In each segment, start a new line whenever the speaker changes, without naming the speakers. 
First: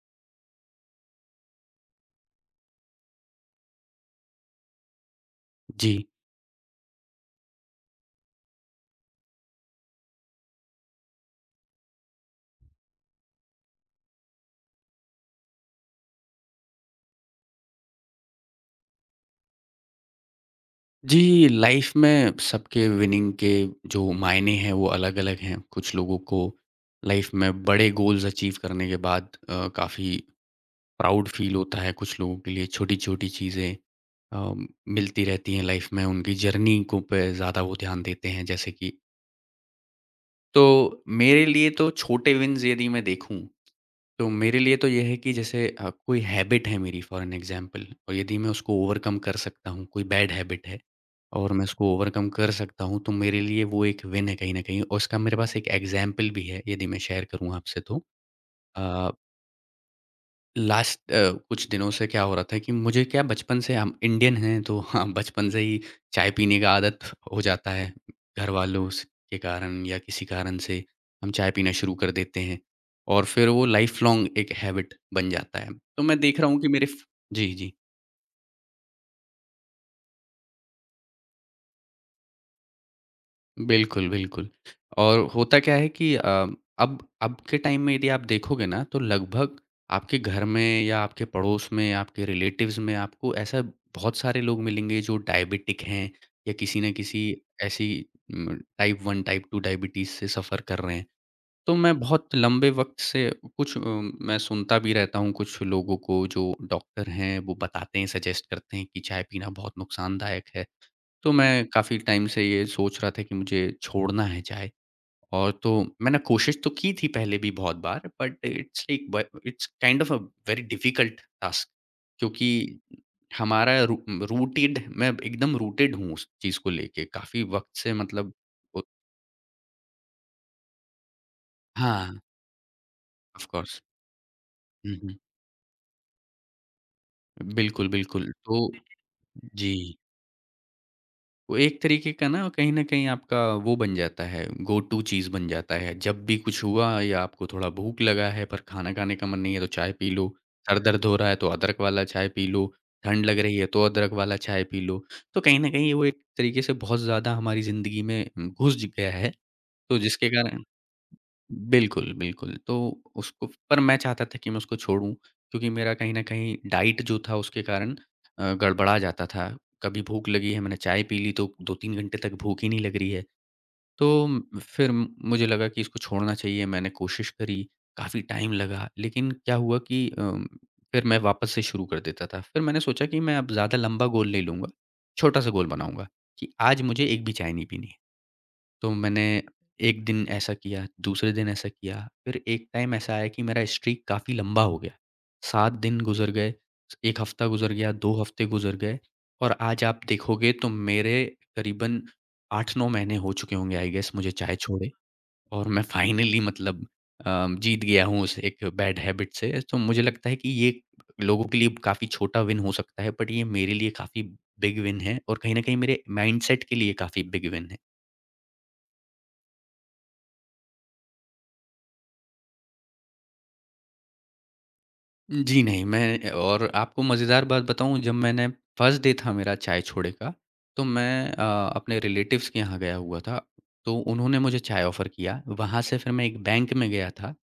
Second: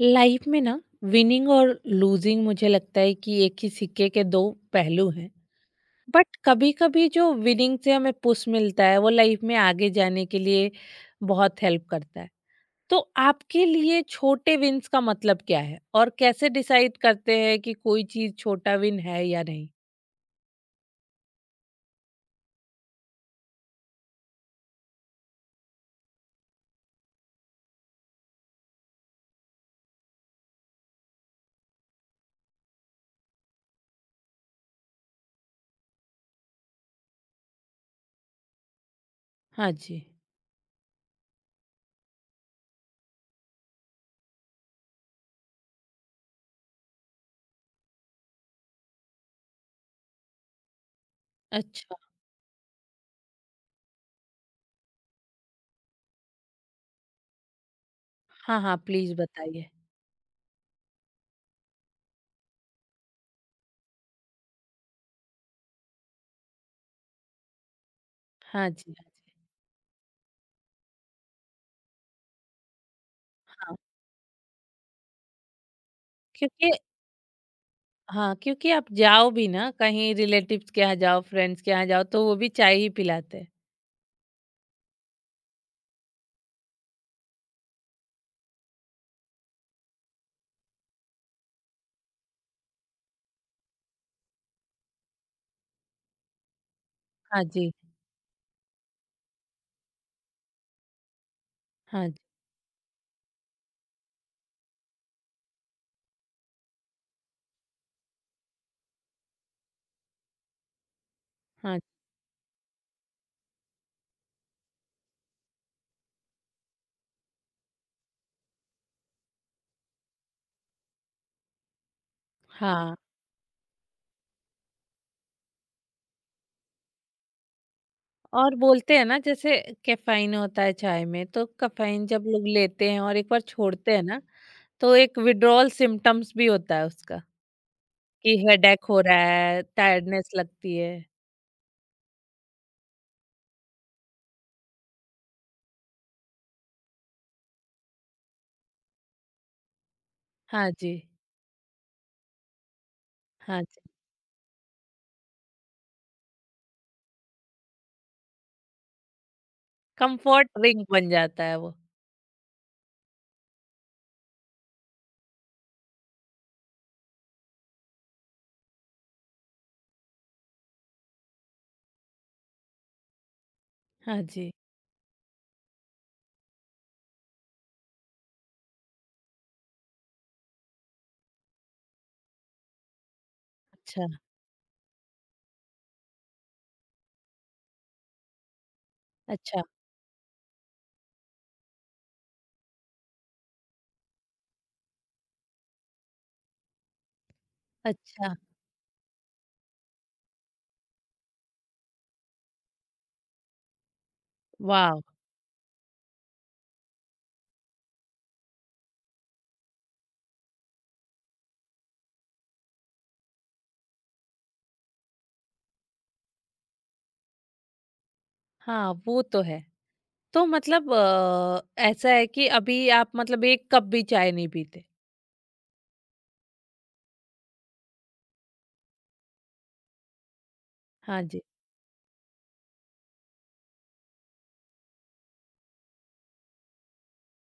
Life में ना winning और लूजिंग मुझे लगता है कि एक ही सिक्के के दो पहलू हैं।
जी।
बट कभी कभी जो विनिंग से हमें पुश मिलता है वो लाइफ में आगे जाने के लिए बहुत हेल्प करता है। तो आपके लिए छोटे विन्स का मतलब क्या है और कैसे डिसाइड करते हैं कि कोई चीज छोटा विन है या नहीं?
जी, लाइफ़ में सबके विनिंग के जो मायने हैं वो अलग-अलग हैं। कुछ लोगों को लाइफ़ में बड़े गोल्स अचीव करने के बाद काफ़ी प्राउड फ़ील होता है। कुछ लोगों के लिए छोटी-छोटी चीज़ें अ, मिलती रहती हैं लाइफ़ में, उनकी जर्नी को पे ज़्यादा वो ध्यान देते हैं जैसे कि।
हाँ जी।
तो मेरे लिए तो छोटे विन्स यदि मैं देखूँ तो मेरे लिए तो ये है कि जैसे कोई हैबिट है मेरी फॉर एन एग्जांपल और यदि मैं उसको ओवरकम कर सकता हूँ, कोई बैड हैबिट है और मैं उसको
अच्छा।
ओवरकम कर सकता हूँ, तो मेरे लिए वो एक विन है कहीं न कहीं और उसका मेरे पास एक एग्जांपल भी है, यदि मैं शेयर करूँ आपसे तो।
हाँ हाँ,
अ
प्लीज बताइए।
लास्ट कुछ दिनों से क्या हो रहा था कि मुझे क्या बचपन से हम इंडियन हैं तो हाँ बचपन से ही चाय पीने का आदत हो जाता है। घर
हाँ
वालों
जी।
स
हाँ
के कारण या किसी कारण से हम चाय पीना शुरू कर देते हैं और फिर
जी।
वो
हाँ,
लाइफ़ लॉन्ग एक हैबिट बन जाता है। तो मैं देख रहा हूँ कि
क्योंकि
मेरे फ जी, जी।
हाँ, क्योंकि आप जाओ भी ना, कहीं रिलेटिव्स के यहाँ जाओ, फ्रेंड्स के यहाँ जाओ, तो वो भी चाय ही पिलाते हैं।
बिल्कुल, बिल्कुल। और होता क्या है कि अब के टाइम में यदि आप देखोगे ना तो लगभग आपके घर में या आपके पड़ोस में, आपके रिलेटिव्स में आपको ऐसा बहुत सारे लोग मिलेंगे जो डायबिटिक हैं या किसी न किसी
हाँ जी,
ऐसी टाइप 1, टाइप 2 डायबिटीज़ से सफ़र कर रहे हैं। तो मैं
हाँ जी,
बहुत लंबे वक़्त से कुछ मैं सुनता भी रहता हूँ कुछ लोगों को जो डॉक्टर हैं वो बताते हैं, सजेस्ट करते हैं कि चाय पीना बहुत नुकसानदायक है। तो मैं
हाँ, जी,
काफ़ी टाइम से ये सोच रहा था कि मुझे छोड़ना है चाय और तो मैंने कोशिश तो की थी पहले भी बहुत बार but it's like it's kind of a very difficult task क्योंकि
हाँ।
हमारा रूटेड मैं एकदम रूटेड हूँ उस चीज़ को लेके काफ़ी वक्त से मतलब
और
उ-
बोलते हैं ना, जैसे कैफ़ीन होता है चाय में, तो कैफ़ीन
हाँ
जब लोग लेते हैं और एक बार
ऑफ कोर्स
छोड़ते हैं ना, तो एक विथड्रॉल सिम्पटम्स भी होता है उसका,
बिल्कुल बिल्कुल
कि
तो
हेडेक हो रहा है,
जी
टायर्डनेस लगती है।
वो एक तरीके का ना कहीं न कहीं आपका वो बन जाता है, गो टू चीज़ बन जाता है। जब भी कुछ हुआ या आपको थोड़ा भूख लगा है पर खाना खाने का मन नहीं है तो चाय पी लो,
हाँ
सर
जी,
दर्द हो रहा है तो अदरक वाला चाय पी लो, ठंड लग रही
हाँ
है
जी।
तो अदरक वाला चाय पी लो। तो कहीं न कहीं वो एक तरीके से बहुत ज़्यादा हमारी ज़िंदगी में घुस गया है, तो जिसके
कम्फर्ट
कारण
ड्रिंक बन जाता है वो।
बिल्कुल, बिल्कुल। तो उसको पर मैं चाहता था कि मैं उसको छोड़ूँ क्योंकि मेरा कहीं न कहीं डाइट जो था उसके कारण गड़बड़ा जाता था। कभी भूख लगी है, मैंने चाय पी ली तो 2-3 घंटे तक भूख ही नहीं लग रही है। तो
हाँ
म
जी।
फिर मुझे लगा कि इसको छोड़ना चाहिए, मैंने कोशिश करी, काफ़ी टाइम लगा। लेकिन क्या हुआ कि फिर मैं वापस से शुरू कर देता था। फिर मैंने सोचा कि मैं अब ज़्यादा लंबा
अच्छा,
गोल नहीं लूँगा, छोटा-सा गोल बनाऊँगा कि आज मुझे एक भी चाय नहीं पीनी है। तो मैंने
अच्छा,
1 दिन ऐसा किया, दूसरे दिन ऐसा किया, फिर एक टाइम ऐसा आया कि मेरा स्ट्रीक काफ़ी लंबा हो गया। 7 दिन गुज़र गए, 1 हफ़्ता गुज़र गया, 2
अच्छा।
हफ़्ते गुज़र गए और आज आप देखोगे तो मेरे करीबन 8-9 महीने हो चुके होंगे आई गेस मुझे चाय छोड़े
वाव!
और मैं फाइनली मतलब जीत गया हूँ उस एक बैड हैबिट से। तो मुझे लगता है कि ये लोगों के लिए काफ़ी छोटा विन हो सकता है बट ये मेरे लिए काफ़ी बिग विन है और कहीं न कहीं मेरे माइंडसेट के लिए काफ़ी बिग विन है।
हाँ, वो तो है। तो मतलब ऐसा है कि अभी आप मतलब 1 कप भी चाय नहीं पीते?
जी नहीं, मैं और आपको मज़ेदार बात बताऊँ जब मैंने फर्स्ट डे था मेरा चाय छोड़े का, तो
हाँ
मैं
जी।
अपने रिलेटिव्स के यहाँ गया हुआ था, तो उन्होंने मुझे चाय ऑफ़र किया। वहाँ से फिर मैं एक बैंक में गया था,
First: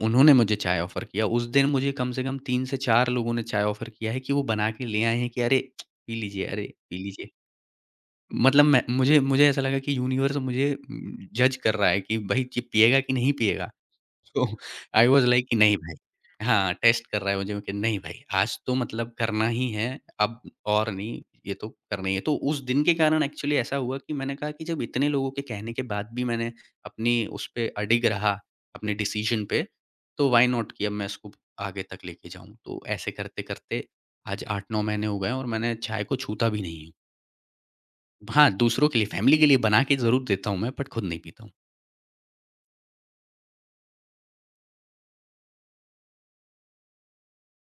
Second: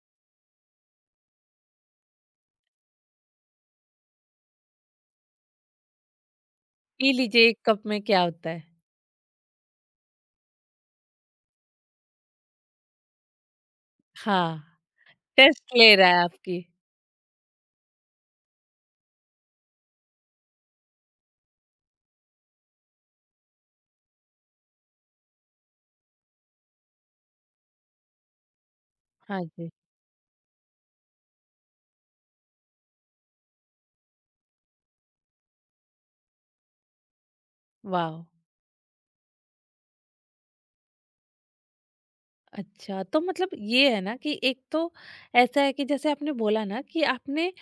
उन्होंने मुझे चाय ऑफ़र किया। उस दिन मुझे कम से कम 3 से 4 लोगों ने चाय ऑफ़र किया है कि वो बना के ले आए हैं कि अरे! पी लीजिए, अरे! पी
पी
लीजिए।
लीजिए, 1 कप में क्या होता है?
मतलब मैं मुझे मुझे ऐसा लगा कि यूनिवर्स मुझे जज कर रहा है कि भाई, ये पिएगा कि नहीं पिएगा? तो
हाँ,
आई वाज़ लाइक कि
टेस्ट
नहीं
ले
भाई
रहा है आपकी।
हाँ, टेस्ट कर रहा है मुझे कि नहीं भाई, आज तो मतलब करना ही है, अब और नहीं, ये तो करना ही है। तो उस दिन के कारण एक्चुअली ऐसा हुआ कि मैंने कहा कि जब इतने लोगों के कहने के बाद भी मैंने अपनी उस पे अडिग रहा, अपने
हाँ
डिसीज़न पे,
जी।
तो व्हाई नॉट कि अब मैं इसको आगे तक लेके जाऊँ। तो ऐसे करते-करते आज 8-9 महीने हो गए हैं और मैंने चाय को छूता भी नहीं हूँ।
वाओ!
हाँ, दूसरों के लिए, फैमिली के लिए बना के ज़रूर देता हूँ मैं, बट खुद नहीं पीता हूँ।
अच्छा, तो मतलब ये है ना कि एक तो ऐसा है कि जैसे आपने बोला ना कि आपने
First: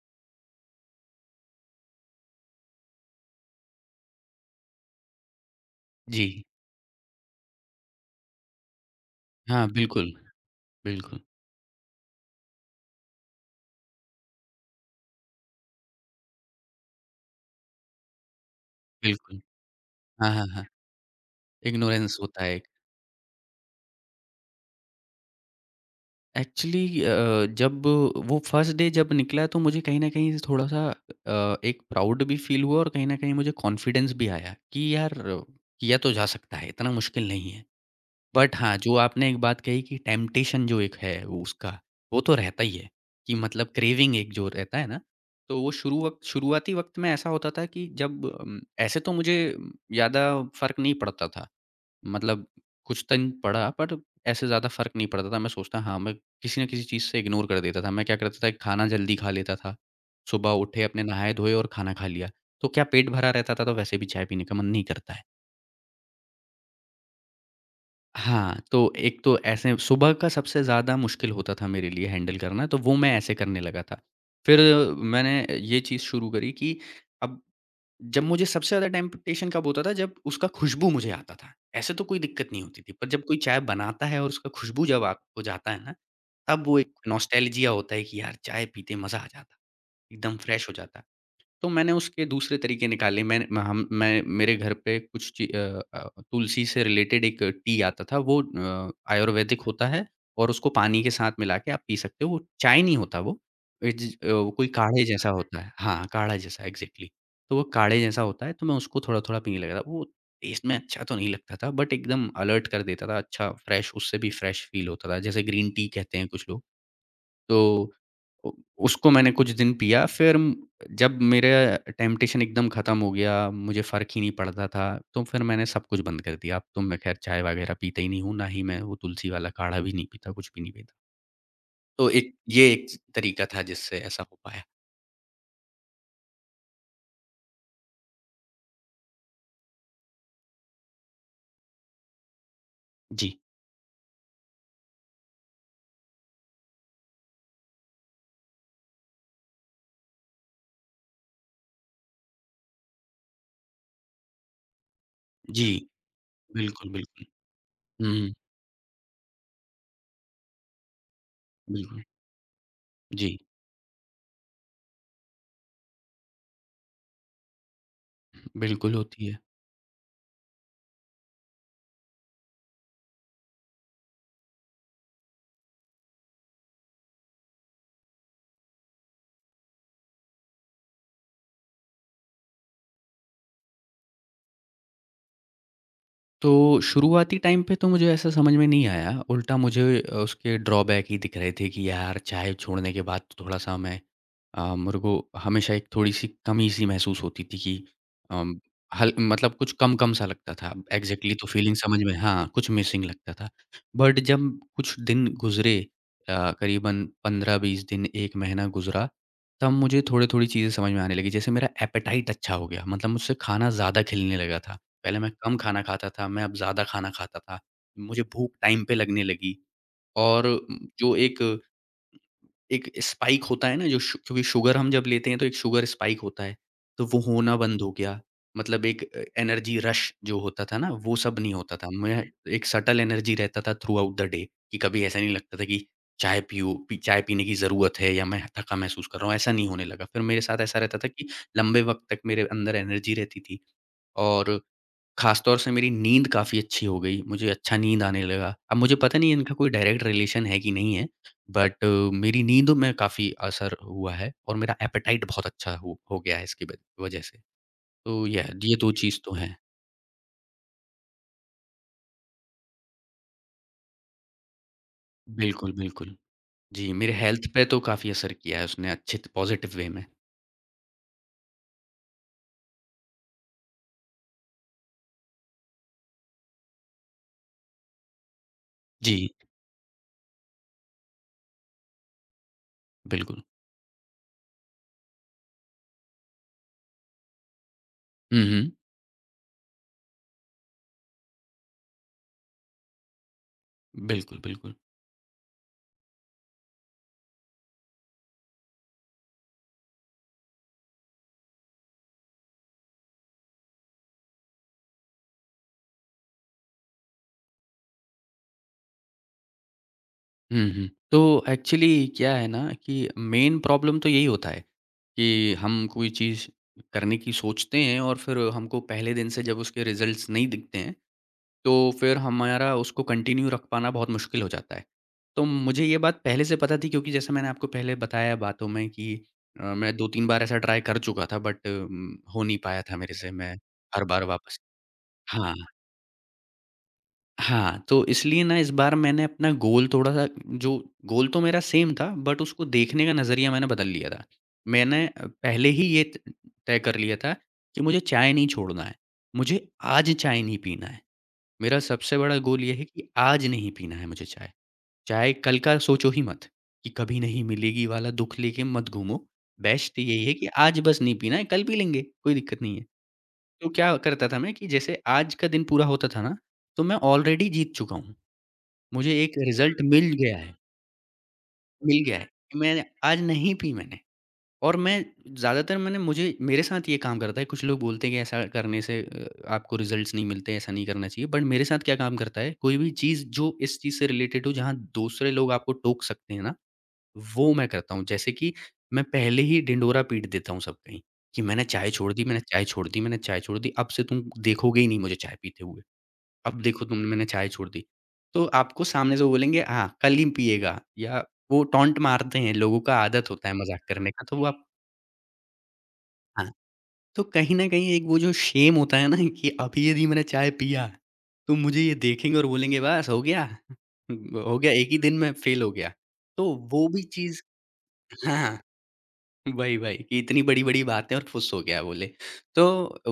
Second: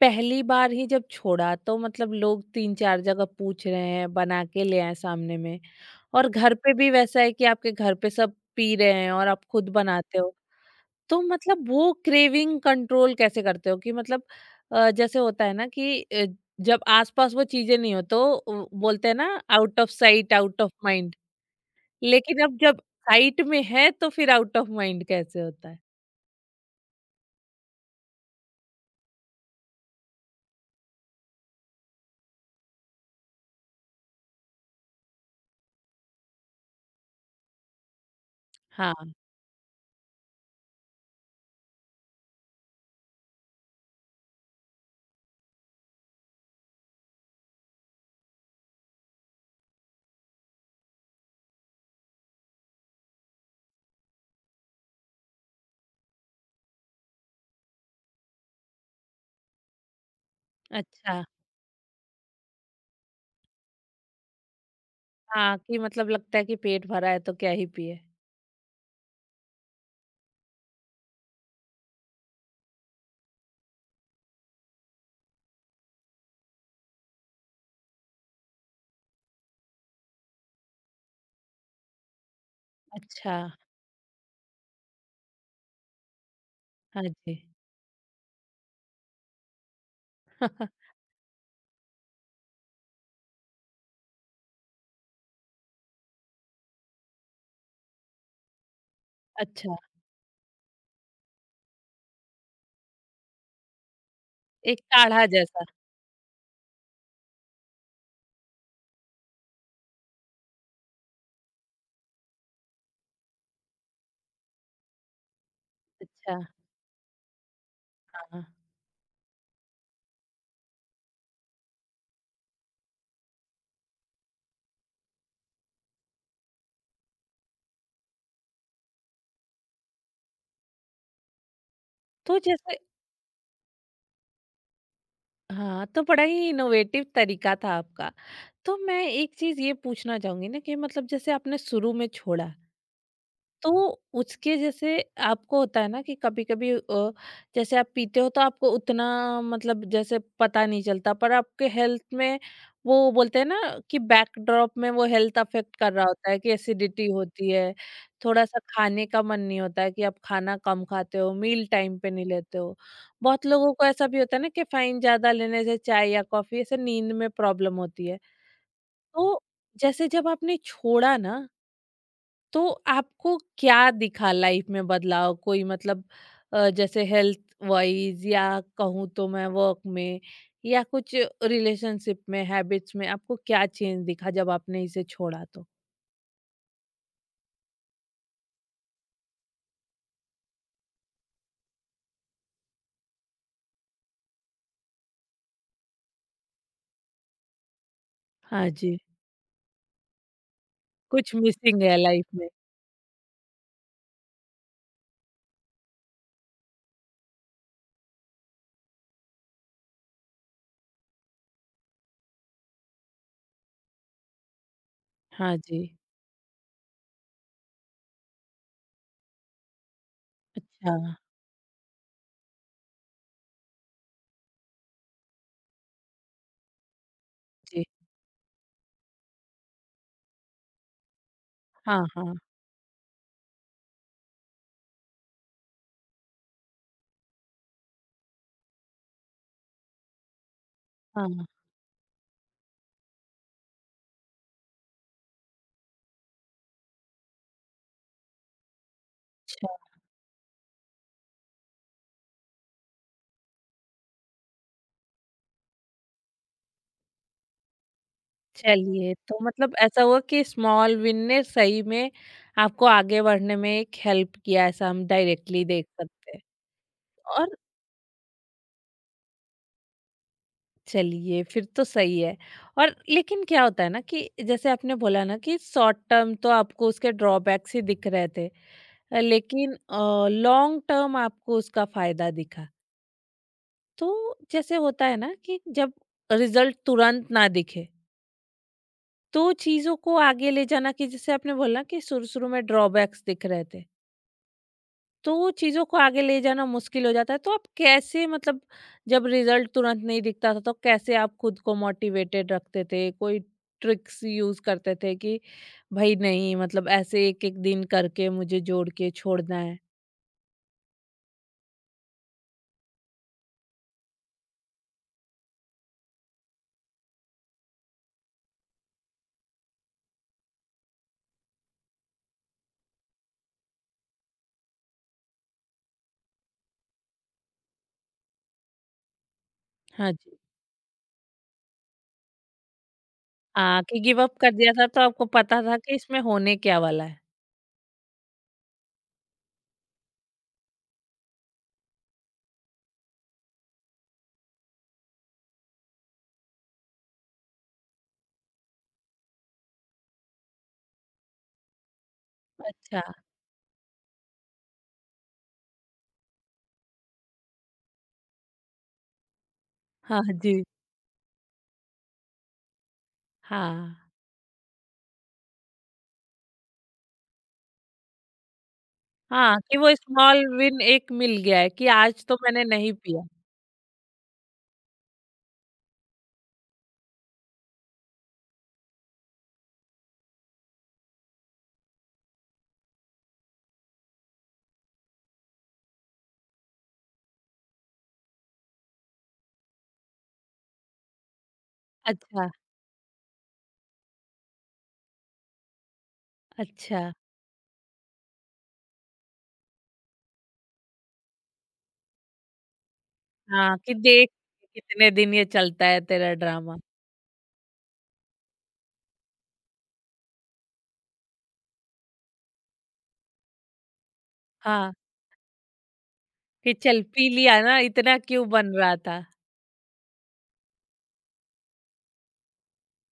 पहली बार ही जब छोड़ा, तो मतलब लोग 3-4 जगह पूछ रहे हैं, बना के ले आए सामने में।
जी।
और घर पे भी वैसा है कि आपके घर पे सब पी रहे हैं और आप
हाँ,
खुद
बिल्कुल,
बनाते हो।
बिल्कुल,
तो मतलब वो क्रेविंग कंट्रोल कैसे करते हो कि मतलब जैसे होता है ना कि जब आसपास वो चीजें नहीं हो, तो वो बोलते हैं ना,
बिल्कुल।
आउट ऑफ
हाँ,
साइट
हाँ,
आउट
हाँ।
Of mind.
इग्नोरेंस
लेकिन
होता है
अब
एक।
जब साइट में है तो फिर आउट ऑफ माइंड कैसे होता है?
एक्चुअली जब वो फर्स्ट डे जब निकला तो मुझे कहीं न कहीं से थोड़ा-सा एक प्राउड भी फ़ील हुआ और कहीं न कहीं मुझे कॉन्फिडेंस भी आया कि यार किया तो जा सकता है, इतना मुश्किल नहीं है। बट हाँ, जो
हाँ।
आपने एक बात कही कि टेम्पटेशन जो एक है वो उसका, वो तो रहता ही है कि मतलब क्रेविंग एक जो रहता है ना, तो वो शुरू वक़्त शुरुआती वक़्त में ऐसा होता था कि जब ऐसे तो मुझे ज़्यादा फ़र्क नहीं पड़ता था। मतलब कुछ दिन पड़ा पर ऐसे ज़्यादा फ़र्क नहीं पड़ता था। मैं सोचता हाँ, मैं किसी न किसी चीज़ से इग्नोर कर देता था। मैं क्या करता था खाना जल्दी खा लेता था। सुबह उठे अपने
अच्छा।
नहाए-धोए और खाना खा लिया। तो क्या पेट भरा रहता था तो वैसे भी चाय पीने का मन नहीं करता है।
हाँ, कि मतलब लगता है कि पेट भरा है तो क्या ही पिए।
हाँ, तो एक तो ऐसे सुबह का सबसे ज़्यादा मुश्किल होता था मेरे लिए हैंडल करना, तो वो मैं ऐसे करने लगा था। फिर मैंने ये चीज़ शुरू करी कि अब जब मुझे सबसे ज़्यादा टेम्पटेशन कब होता था, जब उसका खुशबू मुझे आता था। ऐसे तो कोई दिक्कत नहीं होती थी, पर जब कोई
अच्छा।
चाय बनाता है और उसका खुशबू जब आपको जाता है ना, तब वो एक
हाँ जी।
नॉस्टैल्जिया होता है कि यार चाय पीते मज़ा आ जाता। एकदम फ्रेश हो जाता। तो मैंने उसके दूसरे तरीके निकाले मैं म हम मैं मेरे घर पे कुछ ची अ तुलसी से रिलेटेड एक टी आता था वो आयुर्वेदिक
अच्छा।
होता है और उसको पानी के साथ मिला के आप पी सकते हो, वो चाय नहीं होता वो। वो कोई
एक
काढ़े
काढ़ा
जैसा होता
जैसा।
है हाँ, काढ़ा जैसा एग्ज़ैक्टली। तो वो काढ़े जैसा होता है तो मैं उसको थोड़ा-थोड़ा पीने लगा था, वो टेस्ट में अच्छा तो नहीं लगता था बट एकदम अलर्ट कर देता था, अच्छा फ्रेश उससे भी फ्रेश फ़ील होता था, जैसे ग्रीन टी कहते हैं
अच्छा।
कुछ लोग। तो
हाँ।
उ उसको मैंने कुछ दिन पिया फिर म जब मेरा टेम्पटेशन एकदम ख़त्म हो गया, मुझे फ़र्क ही नहीं पड़ता था, तो फिर मैंने सब कुछ बंद कर दिया। अब तो मैं ख़ैर चाय वग़ैरह पीता ही नहीं हूँ, ना ही मैं वो तुलसी वाला काढ़ा भी नहीं पीता, कुछ भी नहीं पीता। तो एक
तो
ये
जैसे
एक तरीका था जिससे ऐसा हो पाया।
हाँ, तो बड़ा ही इनोवेटिव तरीका था आपका। तो मैं एक चीज ये पूछना चाहूंगी ना कि मतलब जैसे आपने शुरू में छोड़ा,
जी।
तो उसके जैसे आपको होता है ना कि कभी कभी जैसे आप पीते हो तो आपको उतना मतलब जैसे पता नहीं चलता पर आपके हेल्थ में वो बोलते हैं ना कि बैकड्रॉप में वो हेल्थ
जी।
अफेक्ट कर रहा होता है कि
बिल्कुल,
एसिडिटी
बिल्कुल।
होती है,
हुँ,
थोड़ा सा खाने का मन नहीं होता है कि आप खाना कम खाते हो, मील टाइम
बिल्कुल।
पे नहीं लेते हो।
जी,
बहुत लोगों को ऐसा भी होता है ना कि फाइन ज्यादा लेने से चाय या कॉफी ऐसे नींद में प्रॉब्लम होती है।
बिल्कुल होती है।
तो जैसे जब आपने छोड़ा ना, तो आपको क्या दिखा लाइफ में बदलाव कोई मतलब जैसे हेल्थ वाइज या कहूँ तो मैं वर्क में या कुछ रिलेशनशिप में, हैबिट्स में आपको क्या चेंज दिखा जब आपने इसे छोड़ा तो?
तो शुरुआती टाइम पे तो मुझे ऐसा समझ में नहीं आया, उल्टा मुझे उसके ड्रॉबैक ही दिख रहे थे कि यार चाय छोड़ने के बाद तो थोड़ा-सा मैं मेरे को हमेशा एक थोड़ी-सी कमी-सी महसूस होती थी कि अम,
हाँ जी।
हल मतलब कुछ कम-कम सा लगता था। एग्ज़ैक्टली
कुछ
तो फीलिंग
मिसिंग है
समझ में
लाइफ
हाँ,
में।
कुछ मिसिंग लगता था। बट जब कुछ दिन गुज़रे करीबन 15-20 दिन, 1 महीना गुज़रा, तब मुझे थोड़ी-थोड़ी चीज़ें समझ में आने लगी। जैसे मेरा एपेटाइट अच्छा हो गया, मतलब मुझसे खाना ज़्यादा खिलने लगा था। पहले मैं कम
हाँ जी।
खाना खाता था, मैं अब ज़्यादा खाना खाता था। मुझे भूख टाइम पे लगने लगी और
अच्छा।
जो एक एक स्पाइक होता है ना जो शु क्योंकि शुगर हम जब लेते हैं तो एक शुगर स्पाइक होता है, तो वो होना बंद
जी।
हो गया। मतलब एक एनर्जी रश जो होता था ना वो सब नहीं होता था।
हाँ,
मैं
हाँ,
एक सटल एनर्जी रहता था थ्रू आउट द डे कि कभी ऐसा नहीं लगता था कि चाय पियो पी चाय पीने की ज़रूरत है या मैं थका महसूस कर रहा हूँ, ऐसा नहीं होने लगा। फिर मेरे साथ ऐसा रहता था कि
हाँ।
लंबे वक़्त तक मेरे अंदर एनर्जी रहती थी और ख़ासतौर से मेरी नींद काफ़ी अच्छी हो गई, मुझे अच्छा नींद आने लगा। अब मुझे पता नहीं इनका कोई डायरेक्ट रिलेशन है कि नहीं है, बट मेरी नींद में काफ़ी असर हुआ है और मेरा ऐपेटाइट बहुत अच्छा हो गया है इसकी ब वजह से। तो यह ये 2
चलिए,
चीज़ तो
तो
हैं।
मतलब ऐसा हुआ कि स्मॉल विन ने सही में आपको आगे बढ़ने में एक हेल्प किया, ऐसा हम डायरेक्टली
बिल्कुल,
देख
बिल्कुल।
सकते हैं।
जी, मेरे हेल्थ
और
पे तो काफ़ी असर किया है उसने अच्छे पॉज़िटिव वे में।
चलिए, फिर तो सही है। और लेकिन क्या होता है ना कि जैसे आपने बोला ना कि शॉर्ट टर्म तो आपको उसके ड्रॉबैक्स ही दिख रहे थे,
जी,
लेकिन लेकिन लॉन्ग टर्म आपको उसका फ़ायदा दिखा।
बिल्कुल।
तो जैसे होता है ना कि जब रिज़ल्ट तुरंत ना दिखे,
हुँ, हुँ।
तो चीज़ों को आगे ले जाना कि जैसे आपने बोला कि शुरू-शुरू में ड्रॉबैक्स दिख रहे थे।
बिल्कुल, बिल्कुल।
तो चीज़ों को आगे ले जाना मुश्किल हो जाता है, तो आप कैसे मतलब जब रिजल्ट तुरंत नहीं दिखता था तो कैसे आप खुद को मोटिवेटेड रखते थे? कोई ट्रिक्स यूज करते थे कि भाई नहीं, मतलब ऐसे एक एक दिन करके मुझे जोड़ के छोड़ना है?
हुँ, हुँ। तो एक्चुअली क्या है ना कि मेन प्रॉब्लम तो यही होता है। कि हम कोई चीज़ करने की सोचते हैं और फिर हमको पहले दिन से जब उसके रिजल्ट्स नहीं दिखते हैं, तो फिर हमारा उसको कंटिन्यू रख पाना बहुत मुश्किल हो जाता है। तो मुझे ये बात पहले से पता थी, क्योंकि जैसे मैंने आपको पहले बताया बातों में कि मैं
हाँ
2-3
जी।
बार ऐसा ट्राई कर चुका था, बट हो नहीं पाया था मेरे से। मैं
हाँ, कि
हर
गिव
बार
अप कर
वापस।
दिया था, तो आपको
हाँ।
पता था कि इसमें होने क्या वाला है।
हाँ, तो इसलिए ना इस बार मैंने अपना गोल थोड़ा-सा जो, गोल तो मेरा सेम था, बट उसको देखने का नज़रिया मैंने बदल लिया था। मैंने पहले ही ये त तय कर लिया था कि मुझे चाय नहीं छोड़ना है, मुझे आज चाय नहीं पीना है। मेरा सबसे बड़ा गोल ये है
अच्छा।
कि आज नहीं पीना है मुझे चाय। चाय कल का सोचो ही मत कि कभी नहीं मिलेगी वाला दुःख लेके मत घूमो। बेस्ट
हाँ
यही है कि
जी।
आज बस नहीं पीना है, कल पी लेंगे, कोई दिक्कत नहीं है। तो क्या
हाँ।
करता था मैं कि जैसे आज का दिन पूरा होता था ना, तो मैं ऑलरेडी जीत चुका हूँ। मुझे एक
हाँ, कि
रिज़ल्ट
वो
मिल गया
स्मॉल
है,
विन एक मिल गया है कि
मिल गया
आज
है
तो
कि
मैंने
मैंने
नहीं
आज
पिया।
नहीं पी। मैंने और मैं ज़्यादातर मैंने मुझे मेरे साथ ये काम करता है। कुछ लोग बोलते हैं कि ऐसा करने से आपको रिज़ल्ट्स नहीं मिलते, ऐसा नहीं करना चाहिए। बट मेरे साथ क्या काम करता है, कोई भी चीज़ जो इस चीज़ से रिलेटेड हो, जहाँ दूसरे लोग आपको टोक सकते हैं ना, वो मैं करता हूँ। जैसे कि मैं पहले ही ढिंढोरा पीट देता हूँ सब कहीं, कि मैंने चाय छोड़ दी, मैंने
अच्छा।
चाय छोड़ दी, मैंने चाय छोड़ दी, अब से तुम देखोगे ही नहीं मुझे चाय पीते हुए। अब देखो
अच्छा।
तुमने, मैंने चाय छोड़ दी। तो आपको सामने से वो बोलेंगे, हाँ, कल ही पिएगा। या वो टॉन्ट मारते हैं, लोगों का आदत होता है
हाँ,
मज़ाक
कि
करने का,
देख
तो वो आप।
कितने दिन ये चलता है तेरा
हाँ,
ड्रामा।
तो कहीं न कहीं एक वो जो शेम होता है ना कि अभी यदि मैंने चाय पिया, तो मुझे ये देखेंगे और बोलेंगे बस हो गया, हो गया, एक
हाँ,
ही दिन में फेल हो गया। तो
कि
वो
चल
भी
पी
चीज़।
लिया ना, इतना क्यों
हाँ।
बन रहा था।
वही, वही कि इतनी बड़ी-बड़ी बातें और खुश हो गया बोले। तो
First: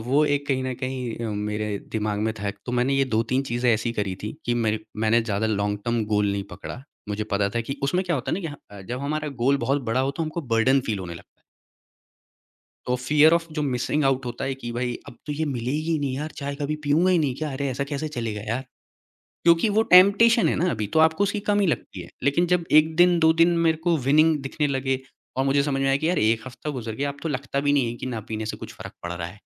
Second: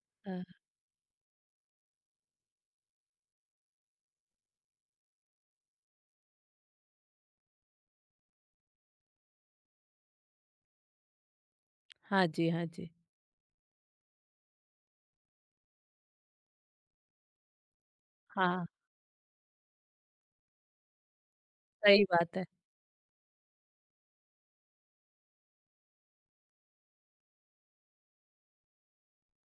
वो
हाँ।
एक कहीं न कहीं मेरे दिमाग में था। तो मैंने ये 2-3 चीज़ें ऐसी करी थी कि मेरे मैंने ज़्यादा लॉन्ग टर्म गोल नहीं पकड़ा। मुझे पता था कि उसमें क्या होता है ना कि जब हमारा गोल बहुत बड़ा हो तो हमको बर्डन फ़ील होने लगता है।
हाँ जी, हाँ जी।
तो फ़ियर ऑफ जो मिसिंग आउट होता है कि भाई अब तो ये मिलेगी ही नहीं यार, चाय कभी पीऊँगा ही नहीं क्या? अरे! ऐसा कैसे चलेगा यार?
हाँ,
क्योंकि वो टेम्पटेशन है ना अभी, तो आपको उसकी कमी लगती
सही
है।
बात है।
लेकिन जब 1 दिन, 2 दिन मेरे को विनिंग दिखने लगे और मुझे समझ में आया कि यार 1 हफ्ता गुज़र गया, अब तो लगता भी नहीं है कि ना पीने से कुछ फ़र्क पड़ रहा है।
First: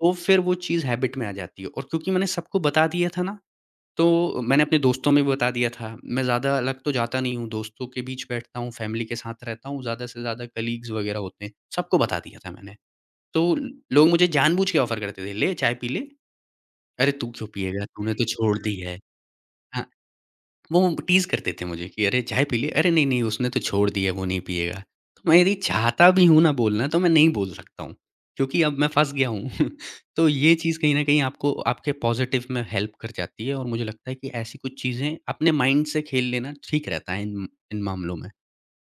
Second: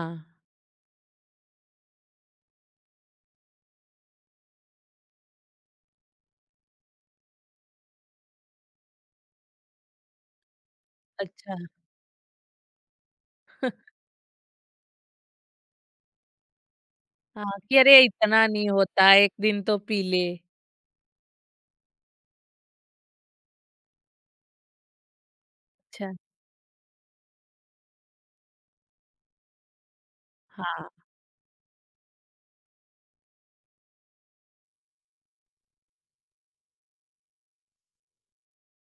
तो फिर वो चीज़ हैबिट में आ जाती है। और क्योंकि मैंने सबको बता दिया था ना, तो मैंने अपने दोस्तों में भी बता दिया था। मैं ज़्यादा अलग तो जाता नहीं हूँ, दोस्तों के बीच बैठता हूँ, फैमिली के साथ रहता हूँ, ज़्यादा से ज़्यादा कलीग्स वग़ैरह होते हैं,
अच्छा।
सबको बता दिया था मैंने। तो लोग मुझे जानबूझ के ऑफ़र करते थे, "ले चाय पी ले।" "अरे! तू क्यों
हाँ, कि
पिएगा?
अरे
तूने तो
इतना
छोड़
नहीं
दी है।"
होता, 1 दिन तो पी ले।
वो टीज़ करते थे मुझे कि अरे चाय पी लिए? अरे नहीं, नहीं उसने तो छोड़ दिया, वो नहीं पिएगा। तो मैं यदि चाहता
अच्छा।
भी हूँ ना बोलना, तो मैं नहीं बोल सकता हूँ, क्योंकि अब मैं फँस गया हूँ। तो ये चीज़
हाँ।
कहीं न कहीं आपको आपके पॉज़िटिव में हेल्प कर जाती है और मुझे लगता है कि ऐसी कुछ चीज़ें अपने माइंड से खेल लेना ठीक रहता है इन इन मामलों में।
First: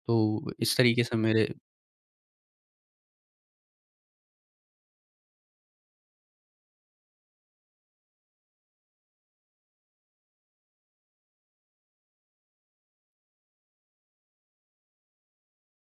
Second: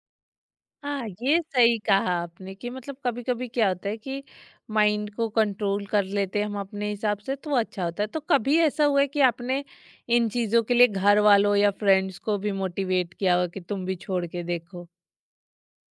तो इस तरीके
हाँ,
से
ये
मेरे।
सही कहा आपने कि मतलब कभी-कभी क्या होता है कि माइंड को कंट्रोल कर लेते हैं हम अपने हिसाब से तो अच्छा होता है। तो कभी ऐसा हुआ है कि आपने इन चीज़ों के लिए घर वालों या फ्रेंड्स को भी मोटिवेट किया हो कि तुम भी छोड़ के देखो?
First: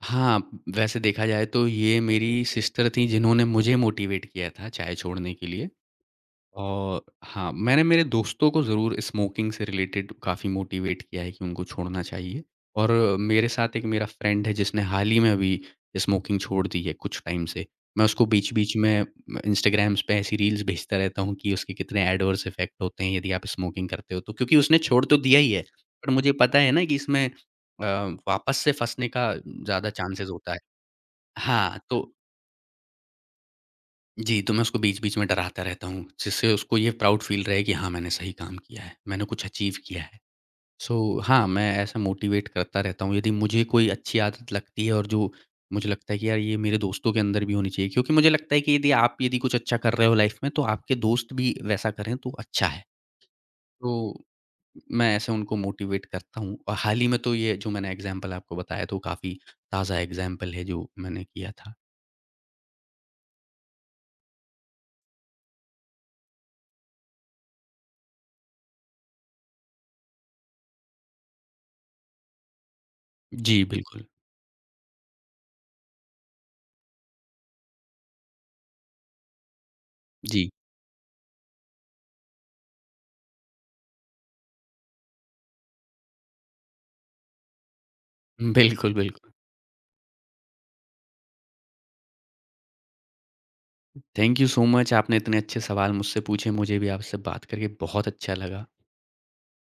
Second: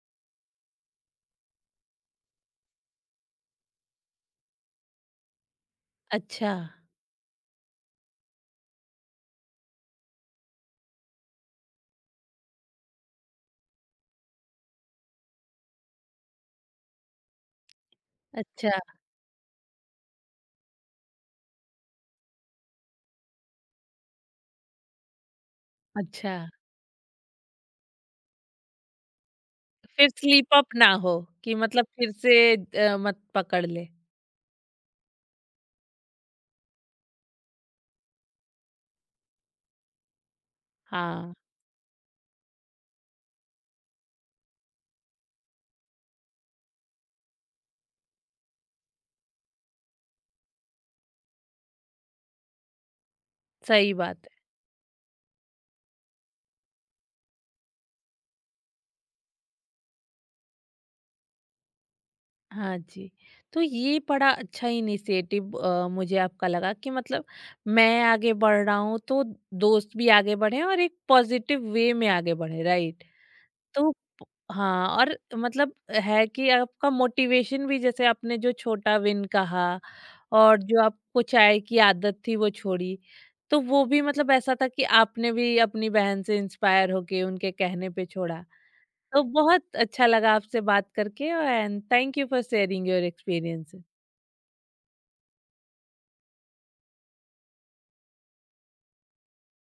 हाँ, वैसे देखा जाए तो ये मेरी सिस्टर थी जिन्होंने मुझे मोटिवेट किया था चाय छोड़ने के लिए।
अच्छा,
और हाँ, मैंने मेरे दोस्तों को ज़रूर स्मोकिंग से रिलेटेड काफ़ी मोटिवेट किया है कि उनको छोड़ना चाहिए। और मेरे साथ एक मेरा फ्रेंड है जिसने हाल ही में अभी स्मोकिंग छोड़ दी है कुछ टाइम से। मैं उसको बीच-बीच
अच्छा,
में इंस्टाग्राम्स पे ऐसी रील्स भेजता रहता हूँ कि उसके कितने एडवर्स इफ़ेक्ट होते हैं यदि आप स्मोकिंग करते हो तो। क्योंकि उसने छोड़ तो दिया ही है, पर मुझे
अच्छा।
पता है ना कि इसमें अ, वापस से फँसने का ज़्यादा
फिर
चांसेज़ होता
स्लीप
है।
अप ना हो कि
हाँ,
मतलब फिर
तो
से मत पकड़ ले।
जी, तो मैं उसको बीच-बीच में डराता रहता हूँ, जिससे उसको ये प्राउड फ़ील रहे कि हाँ, मैंने सही काम किया है, मैंने कुछ अचीव किया है। सो
हाँ,
हाँ, मैं ऐसा मोटिवेट करता रहता हूँ, यदि मुझे कोई अच्छी आदत लगती है और जो मुझे लगता है कि यार ये मेरे दोस्तों के अंदर भी होनी चाहिए, क्योंकि मुझे लगता है कि यदि आप यदि कुछ अच्छा कर रहे हो लाइफ़ में, तो आपके दोस्त भी वैसा करें तो अच्छा है।
सही
तो
बात है।
मैं ऐसे उनको मोटिवेट करता हूँ और हाल ही में तो ये जो मैंने एग्ज़ाम्पल आपको बताया, तो काफ़ी ताज़ा एग्ज़ाम्पल है जो मैंने किया था।
हाँ जी। तो ये बड़ा अच्छा इनिशिएटिव मुझे आपका लगा कि मतलब मैं आगे बढ़ रहा हूँ तो दोस्त भी आगे बढ़े और एक पॉजिटिव वे में आगे बढ़े, राइट।
जी,
तो
बिल्कुल।
प हाँ, और मतलब है कि आपका मोटिवेशन भी जैसे आपने जो छोटा विन कहा
जी,
और जो आपको चाय की आदत थी वो छोड़ी। तो वो भी मतलब ऐसा था कि आपने भी अपनी बहन से इंस्पायर होके उनके कहने पे छोड़ा।
बिल्कुल,
तो
बिल्कुल।
बहुत अच्छा लगा आपसे बात करके, and thank you for sharing your experiences.
Thank you so much, आपने इतने अच्छे सवाल मुझसे पूछे, मुझे भी आपसे बात करके बहुत अच्छा लगा।